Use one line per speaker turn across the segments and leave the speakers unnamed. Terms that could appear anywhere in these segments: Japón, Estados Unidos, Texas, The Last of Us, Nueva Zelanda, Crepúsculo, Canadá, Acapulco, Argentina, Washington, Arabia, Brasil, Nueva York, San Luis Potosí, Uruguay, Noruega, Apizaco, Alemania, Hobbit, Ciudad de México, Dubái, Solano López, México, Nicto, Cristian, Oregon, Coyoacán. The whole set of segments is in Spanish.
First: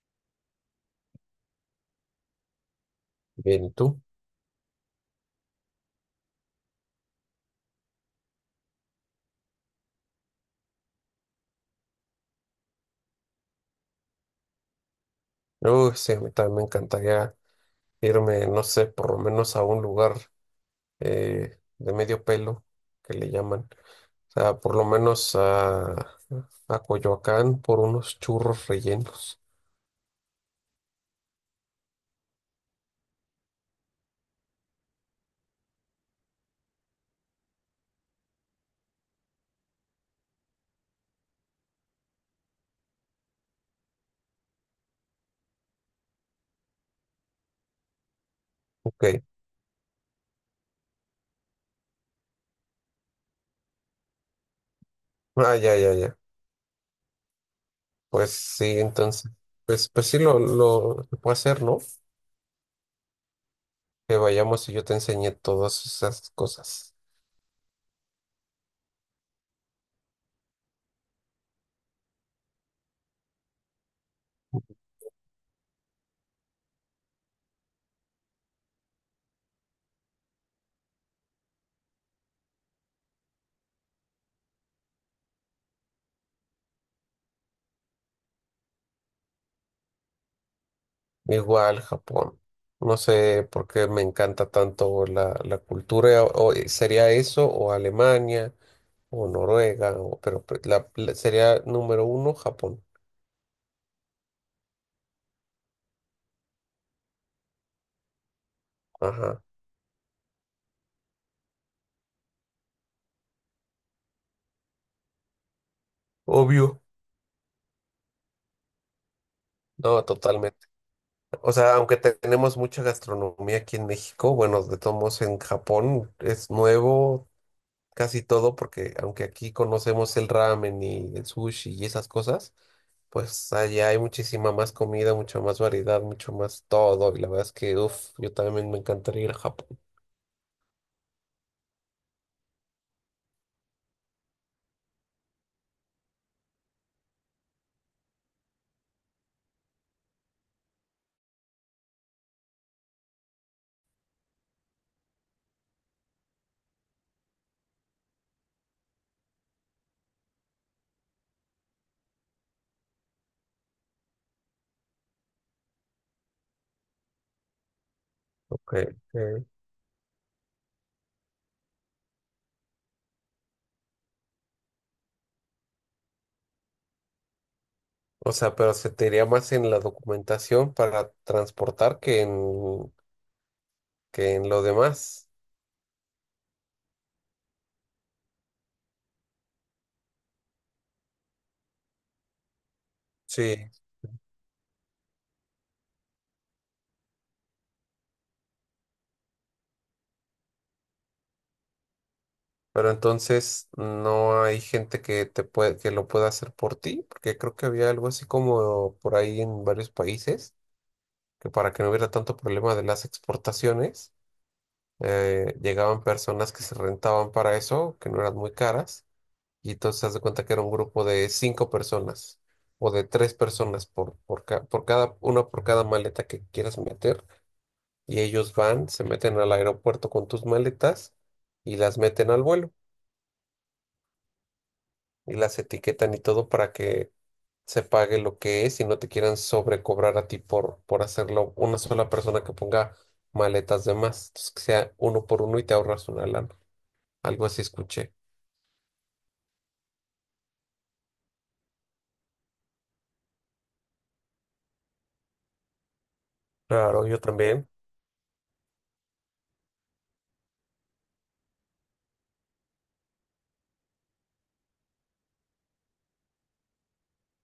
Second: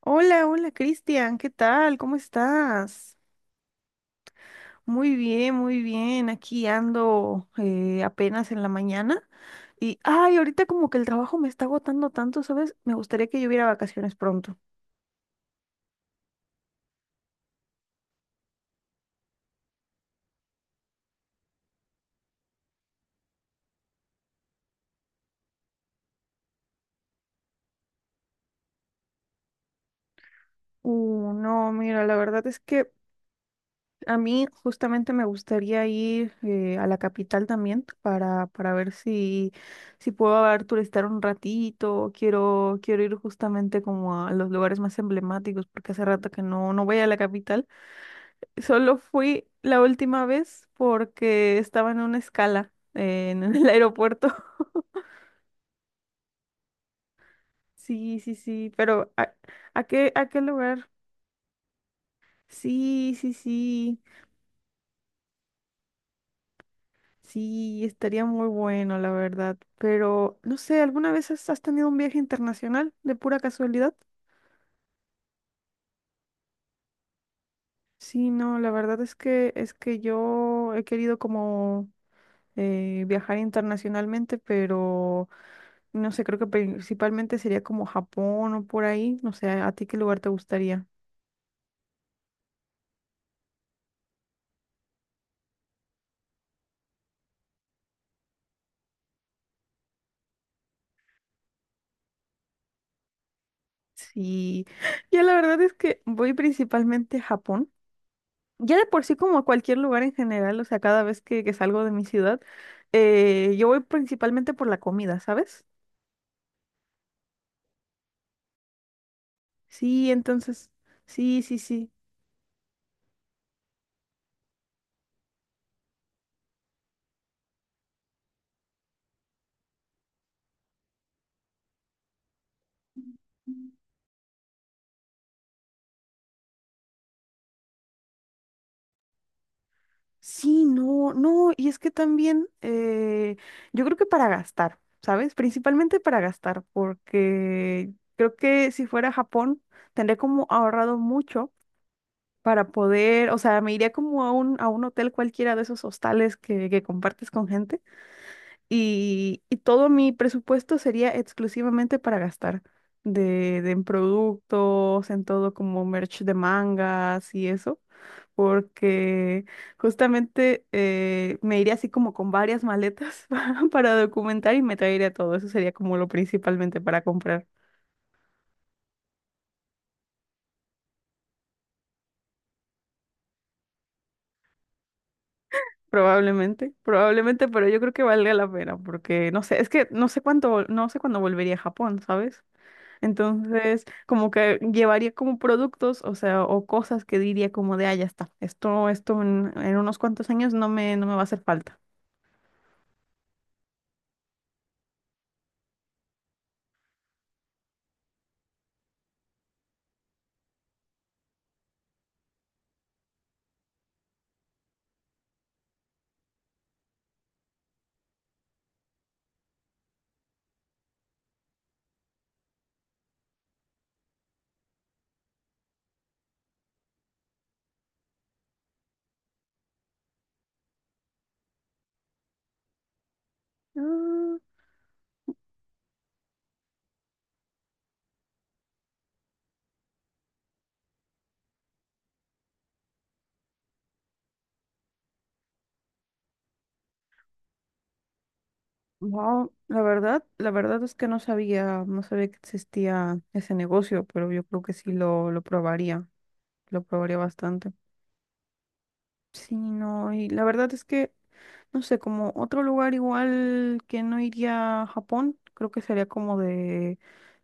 Hola, hola Cristian, ¿qué tal? ¿Cómo estás?
Bien, ¿y tú?
Muy bien, muy bien. Aquí ando apenas en la mañana ahorita como que el trabajo me está agotando tanto, ¿sabes? Me gustaría que yo hubiera vacaciones pronto.
Uy, sí, a mí también me encantaría irme, no sé, por lo menos a un lugar de medio pelo, que le llaman. O sea, por lo menos a Coyoacán por unos churros rellenos.
No, mira, la verdad es que a mí justamente me gustaría ir a la capital también para ver si puedo a ver, turistear un ratito. Quiero ir justamente como a los lugares más emblemáticos porque hace rato que no voy a la capital. Solo
Ok.
fui la última vez porque estaba en una escala en el aeropuerto.
Ah, ya, ya, ya.
Sí,
Pues
sí, sí,
sí,
pero
entonces.
¿
Pues sí,
a qué lugar?
se puede hacer, ¿no?
Sí, sí, sí,
Que vayamos y yo te enseñé todas esas cosas.
sí, estaría muy bueno, la verdad. Pero, no sé, ¿alguna vez has, has tenido un viaje internacional de pura casualidad? Sí, no, la verdad es que yo he querido como viajar internacionalmente, pero no sé, creo que principalmente sería como Japón o por ahí. No sé, ¿a ti qué lugar te gustaría?
Igual, Japón. No sé por qué me encanta tanto la cultura. Sería eso o Alemania o Noruega, sería número uno Japón.
Sí, ya la verdad es que voy principalmente a Japón. Ya de por sí como
Ajá,
a cualquier lugar en general, o sea, cada vez que salgo de mi ciudad, yo voy principalmente por la comida, ¿sabes?
obvio. No,
Sí,
totalmente.
entonces, sí,
O
sí,
sea,
sí.
tenemos mucha gastronomía aquí en México, bueno, de todos modos en Japón es nuevo casi todo, porque aunque aquí conocemos el ramen y el sushi y esas cosas, pues allá hay muchísima más comida, mucha más variedad, mucho más todo. Y la verdad es que, uff, yo también me encantaría ir a Japón.
Sí, no, no, y es que también yo creo que para gastar, ¿sabes? Principalmente para gastar, porque creo que si fuera a Japón tendría como ahorrado mucho para poder, o sea, me iría como a a un hotel cualquiera de esos hostales que compartes con gente y todo mi presupuesto sería exclusivamente para gastar de en productos, en todo como merch de mangas y eso,
Ok,
porque
ok.
justamente me iría así como con varias maletas para documentar y me traería todo. Eso sería como lo principalmente para comprar.
O sea, pero se te iría más en la documentación para transportar que en lo demás.
Probablemente, probablemente, pero yo creo que valga la pena porque no sé, es que no sé cuánto, no sé cuándo volvería a Japón, ¿sabes?
Sí.
Entonces, como que llevaría como productos, o sea, o cosas que diría como de, ah, ya está, esto en unos cuantos años no no me va a hacer falta.
Pero entonces no hay gente que te puede, que lo pueda hacer por ti, porque creo que había algo así como por ahí en varios países, que para que no hubiera tanto problema de las exportaciones, llegaban personas que se rentaban para eso, que no eran muy caras. Y entonces haz de cuenta que era un grupo de cinco personas o de tres personas por, ca- por cada, una por cada maleta que quieras meter. Y ellos van, se meten al aeropuerto con tus maletas y las meten al vuelo
Ah,
y las etiquetan y todo para que se pague lo que es y no te quieran sobrecobrar a ti por hacerlo una sola persona que ponga maletas de más. Entonces que sea uno por uno y te ahorras una lana. Algo así escuché.
wow, la verdad es que no sabía, no sabía que existía ese negocio, pero yo creo que sí lo
Claro,
probaría
yo también.
bastante. Sí, no, y la verdad es que, no sé, como otro lugar igual que no iría a Japón, creo que sería como de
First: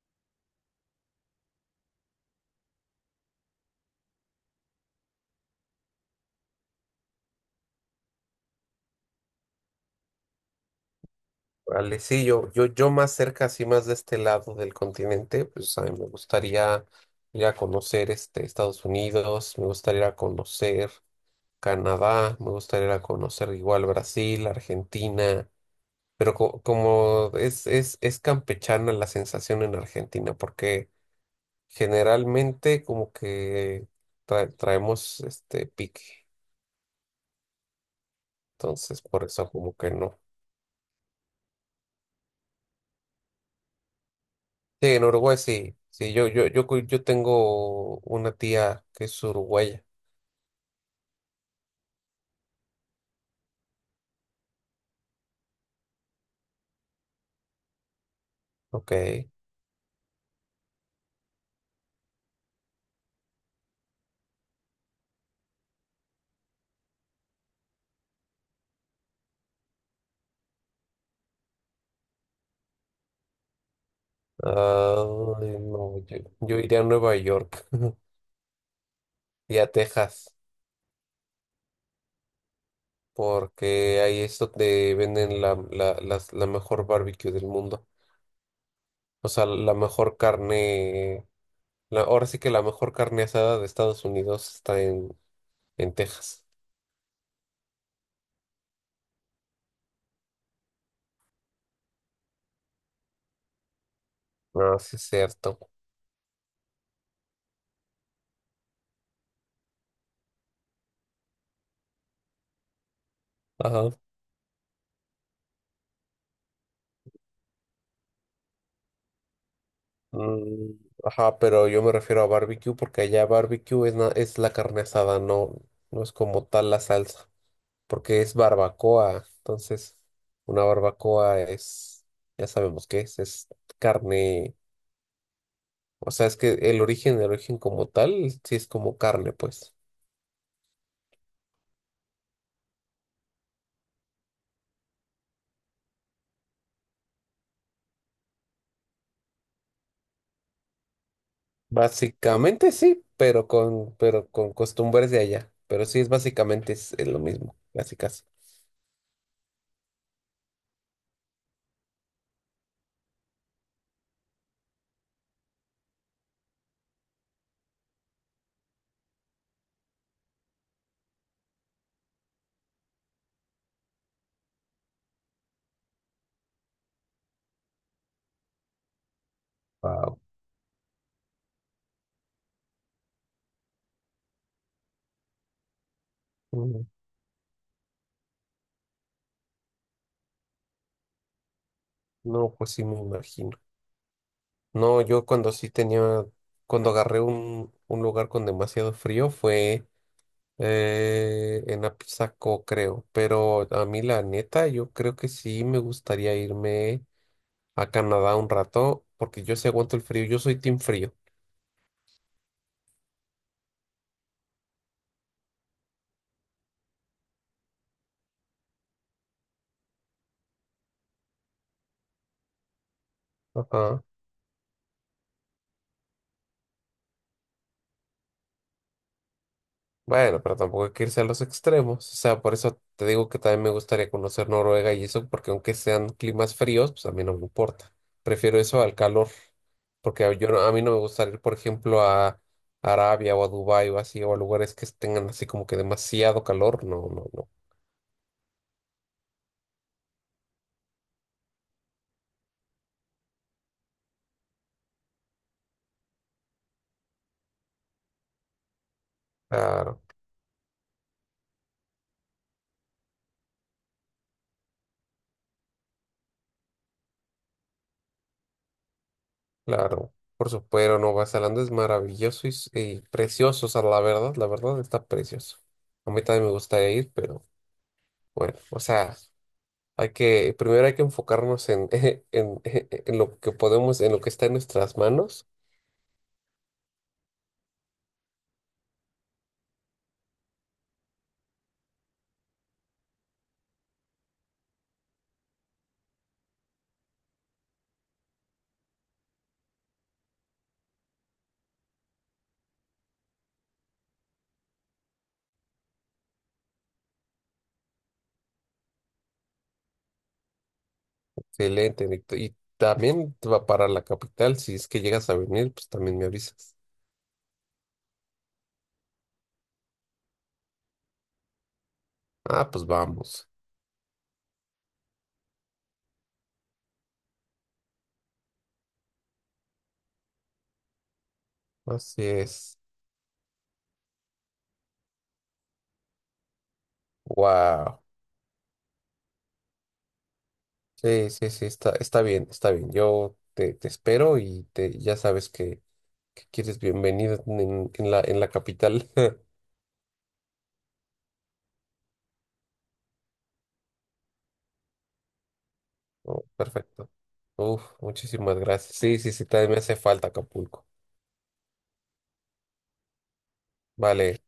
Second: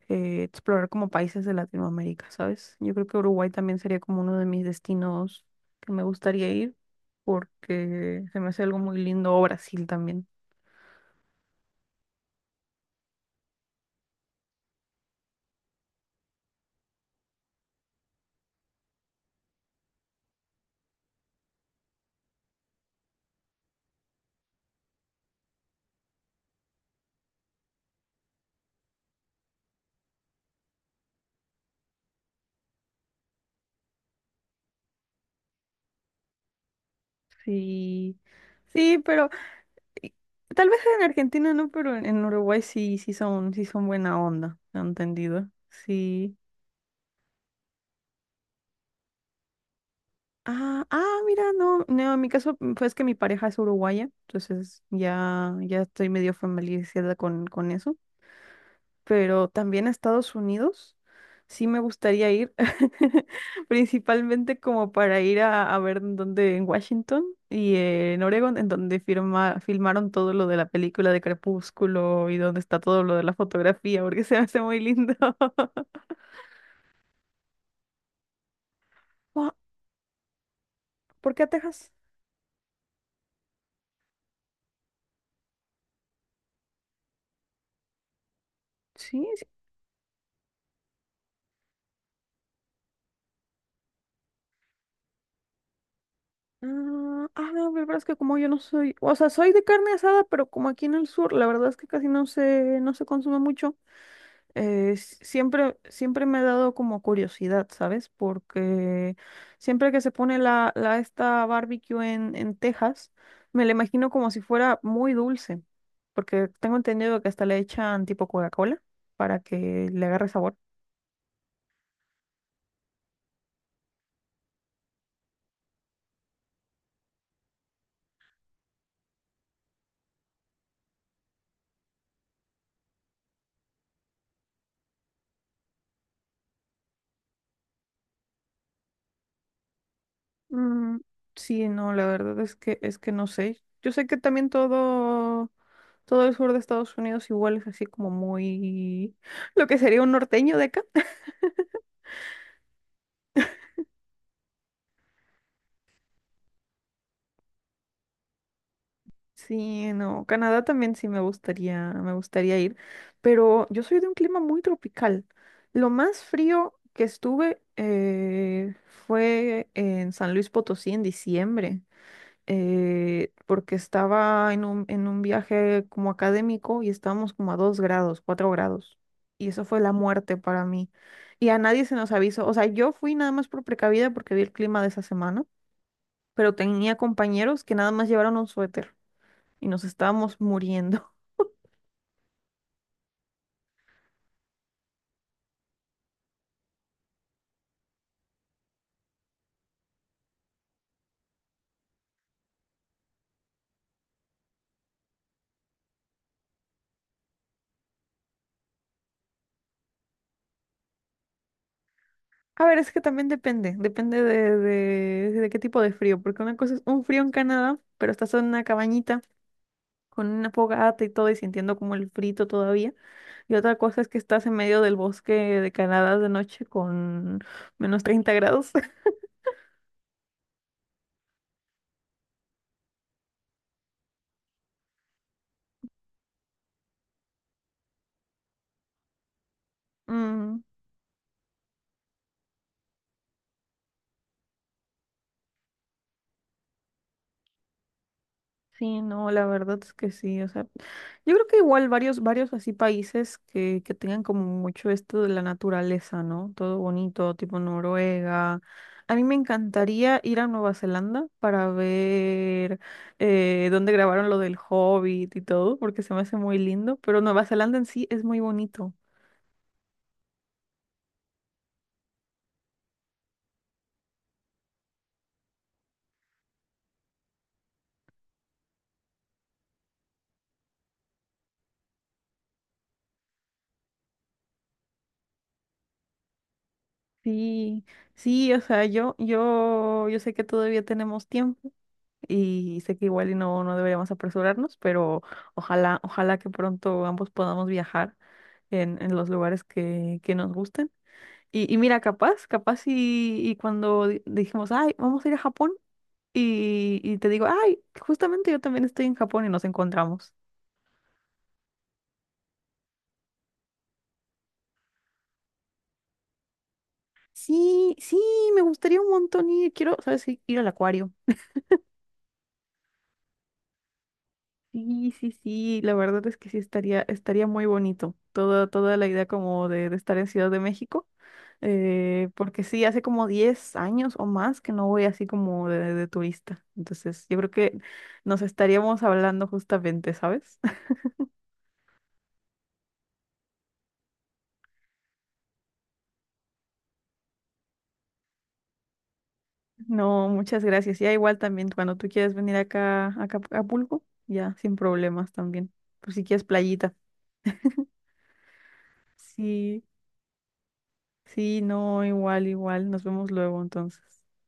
explorar como países de Latinoamérica, ¿sabes? Yo creo que Uruguay también sería como uno de mis destinos que me gustaría ir, porque se me hace algo muy lindo, o Brasil también.
Vale, sí, yo más cerca, así más de este lado del continente, pues a mí me gustaría ir a conocer este, Estados Unidos, me gustaría ir a conocer Canadá, me gustaría ir a conocer igual Brasil, Argentina, pero es campechana la sensación en Argentina, porque generalmente como que traemos este pique,
Sí, sí,
entonces por
pero
eso como que
y-
no.
tal vez en Argentina no, pero en Uruguay sí, sí son buena onda,
Sí, en Uruguay
¿entendido?
sí. Sí,
Sí.
yo tengo una tía que es uruguaya.
Ah, ah, mira, no, no, en mi caso pues que mi pareja es uruguaya, entonces ya, ya estoy medio familiarizada con eso.
Ok.
Pero también a Estados Unidos sí me gustaría ir, principalmente como para ir a ver en dónde, en Washington y en Oregon, en donde filmaron todo lo de la película de Crepúsculo y donde está todo lo de la fotografía, porque se me hace muy
Ah,
lindo.
no, yo iría a Nueva York
Wa-
y a Texas,
¿Por qué a Texas?
porque ahí es donde venden la mejor barbecue del mundo.
Sí,
O sea, la mejor carne. Ahora sí que la mejor carne asada de Estados Unidos está en Texas.
ah, ah, no, la verdad es que como yo no soy, o sea, soy de carne asada, pero como aquí en el sur, la verdad es que casi no se, no se consume mucho.
Ah, sí, es cierto.
Siempre, siempre me ha dado como curiosidad, ¿sabes? Porque siempre que se pone la esta barbecue en Texas, me la
Ajá.
imagino como si fuera muy dulce, porque tengo entendido que hasta le echan tipo Coca-Cola para que le agarre sabor.
Mm, ajá, pero yo me refiero a barbecue porque allá barbecue es la carne asada, no, no es como tal la salsa, porque es barbacoa. Entonces, una barbacoa es, ya sabemos qué es carne. O sea, es que el origen como tal, sí es como carne, pues.
Mm, sí, no, la verdad es que no sé. Yo sé que también todo, todo el sur de Estados Unidos igual es así como muy lo que sería un norteño de acá.
Básicamente sí, pero pero con costumbres de allá. Pero sí es básicamente es lo mismo, casi casi.
Sí, no, Canadá también sí me gustaría ir, pero yo soy de un clima muy tropical. Lo más frío que estuve fue en San Luis Potosí en diciembre. Porque estaba en en un viaje como académico y estábamos como a 2 grados, 4 grados. Y eso fue la
Wow.
muerte para mí. Y a nadie se nos avisó. O sea, yo fui nada más por precavida porque vi el clima de esa semana, pero tenía compañeros que nada más llevaron un suéter y nos estábamos muriendo.
No, pues sí me imagino. No, yo cuando sí tenía, cuando agarré un lugar con demasiado frío fue en Apizaco, creo. Pero a mí la neta, yo creo que sí me gustaría irme a Canadá un rato, porque yo sí aguanto el frío, yo soy team frío.
A ver, es que también depende, depende de qué tipo de frío, porque una cosa es un frío en Canadá, pero estás en una cabañita con una fogata y todo y sintiendo como el frito todavía. Y otra cosa
Ajá.
es que estás en medio del bosque de Canadá de noche con -30 grados.
Bueno, pero tampoco hay que irse a los extremos. O sea, por eso te digo que también me gustaría conocer Noruega y eso, porque aunque sean climas fríos, pues a mí no me importa. Prefiero eso al calor, porque a- yo no-
Mm,
a mí no me gustaría ir, por ejemplo, a Arabia o a Dubái o así, o a lugares que tengan así como que demasiado calor. No, no, no.
sí, no, la verdad es que sí. O sea, yo creo que igual varios, varios así países que tengan como mucho esto de la naturaleza, ¿no? Todo bonito, tipo Noruega. A mí me
Claro,
encantaría ir a Nueva Zelanda para ver dónde grabaron lo del Hobbit y todo, porque se me hace muy lindo, pero Nueva Zelanda en sí es muy bonito.
claro. Por supuesto, Nueva Zelanda es maravilloso y, y precioso. O sea, la verdad está precioso. A mí también me gustaría ir, pero bueno, o sea. Hay que, primero hay que enfocarnos en lo que podemos, en lo que está en nuestras manos.
Sí, sí, o sea, yo sé que todavía tenemos tiempo y sé que igual y no, no deberíamos apresurarnos, pero ojalá, ojalá que pronto ambos podamos viajar en los lugares que nos gusten. Y mira, capaz, capaz y cuando dijimos, ay, vamos a ir a Japón, y te digo, ay, justamente yo también estoy en Japón y nos encontramos.
Excelente, Nicto. Y también va para la capital. Si es que llegas a venir, pues también me avisas.
Sí, sí, me gustaría un montón ir, quiero, ¿sabes qué? Ir al acuario.
Ah, pues vamos.
Sí, sí, sí, la verdad es que sí estaría, estaría muy bonito toda, toda la idea como de estar en Ciudad de México,
Así
porque
es.
sí, hace como 10 años o más que no voy así como de turista, entonces yo creo que
Wow.
nos estaríamos hablando justamente, ¿sabes?
Sí, sí, sí, está, está bien, está bien. Yo te, te espero y te, ya sabes que quieres bienvenido en la capital.
No, muchas gracias, ya igual también cuando tú quieras venir acá a Acapulco, ya sin problemas también, por si quieres
Oh,
playita.
perfecto. Uf, muchísimas gracias. Sí, sí, sí, también me
Sí,
hace falta Acapulco.
sí, no, igual, igual, nos vemos luego entonces.
Vale.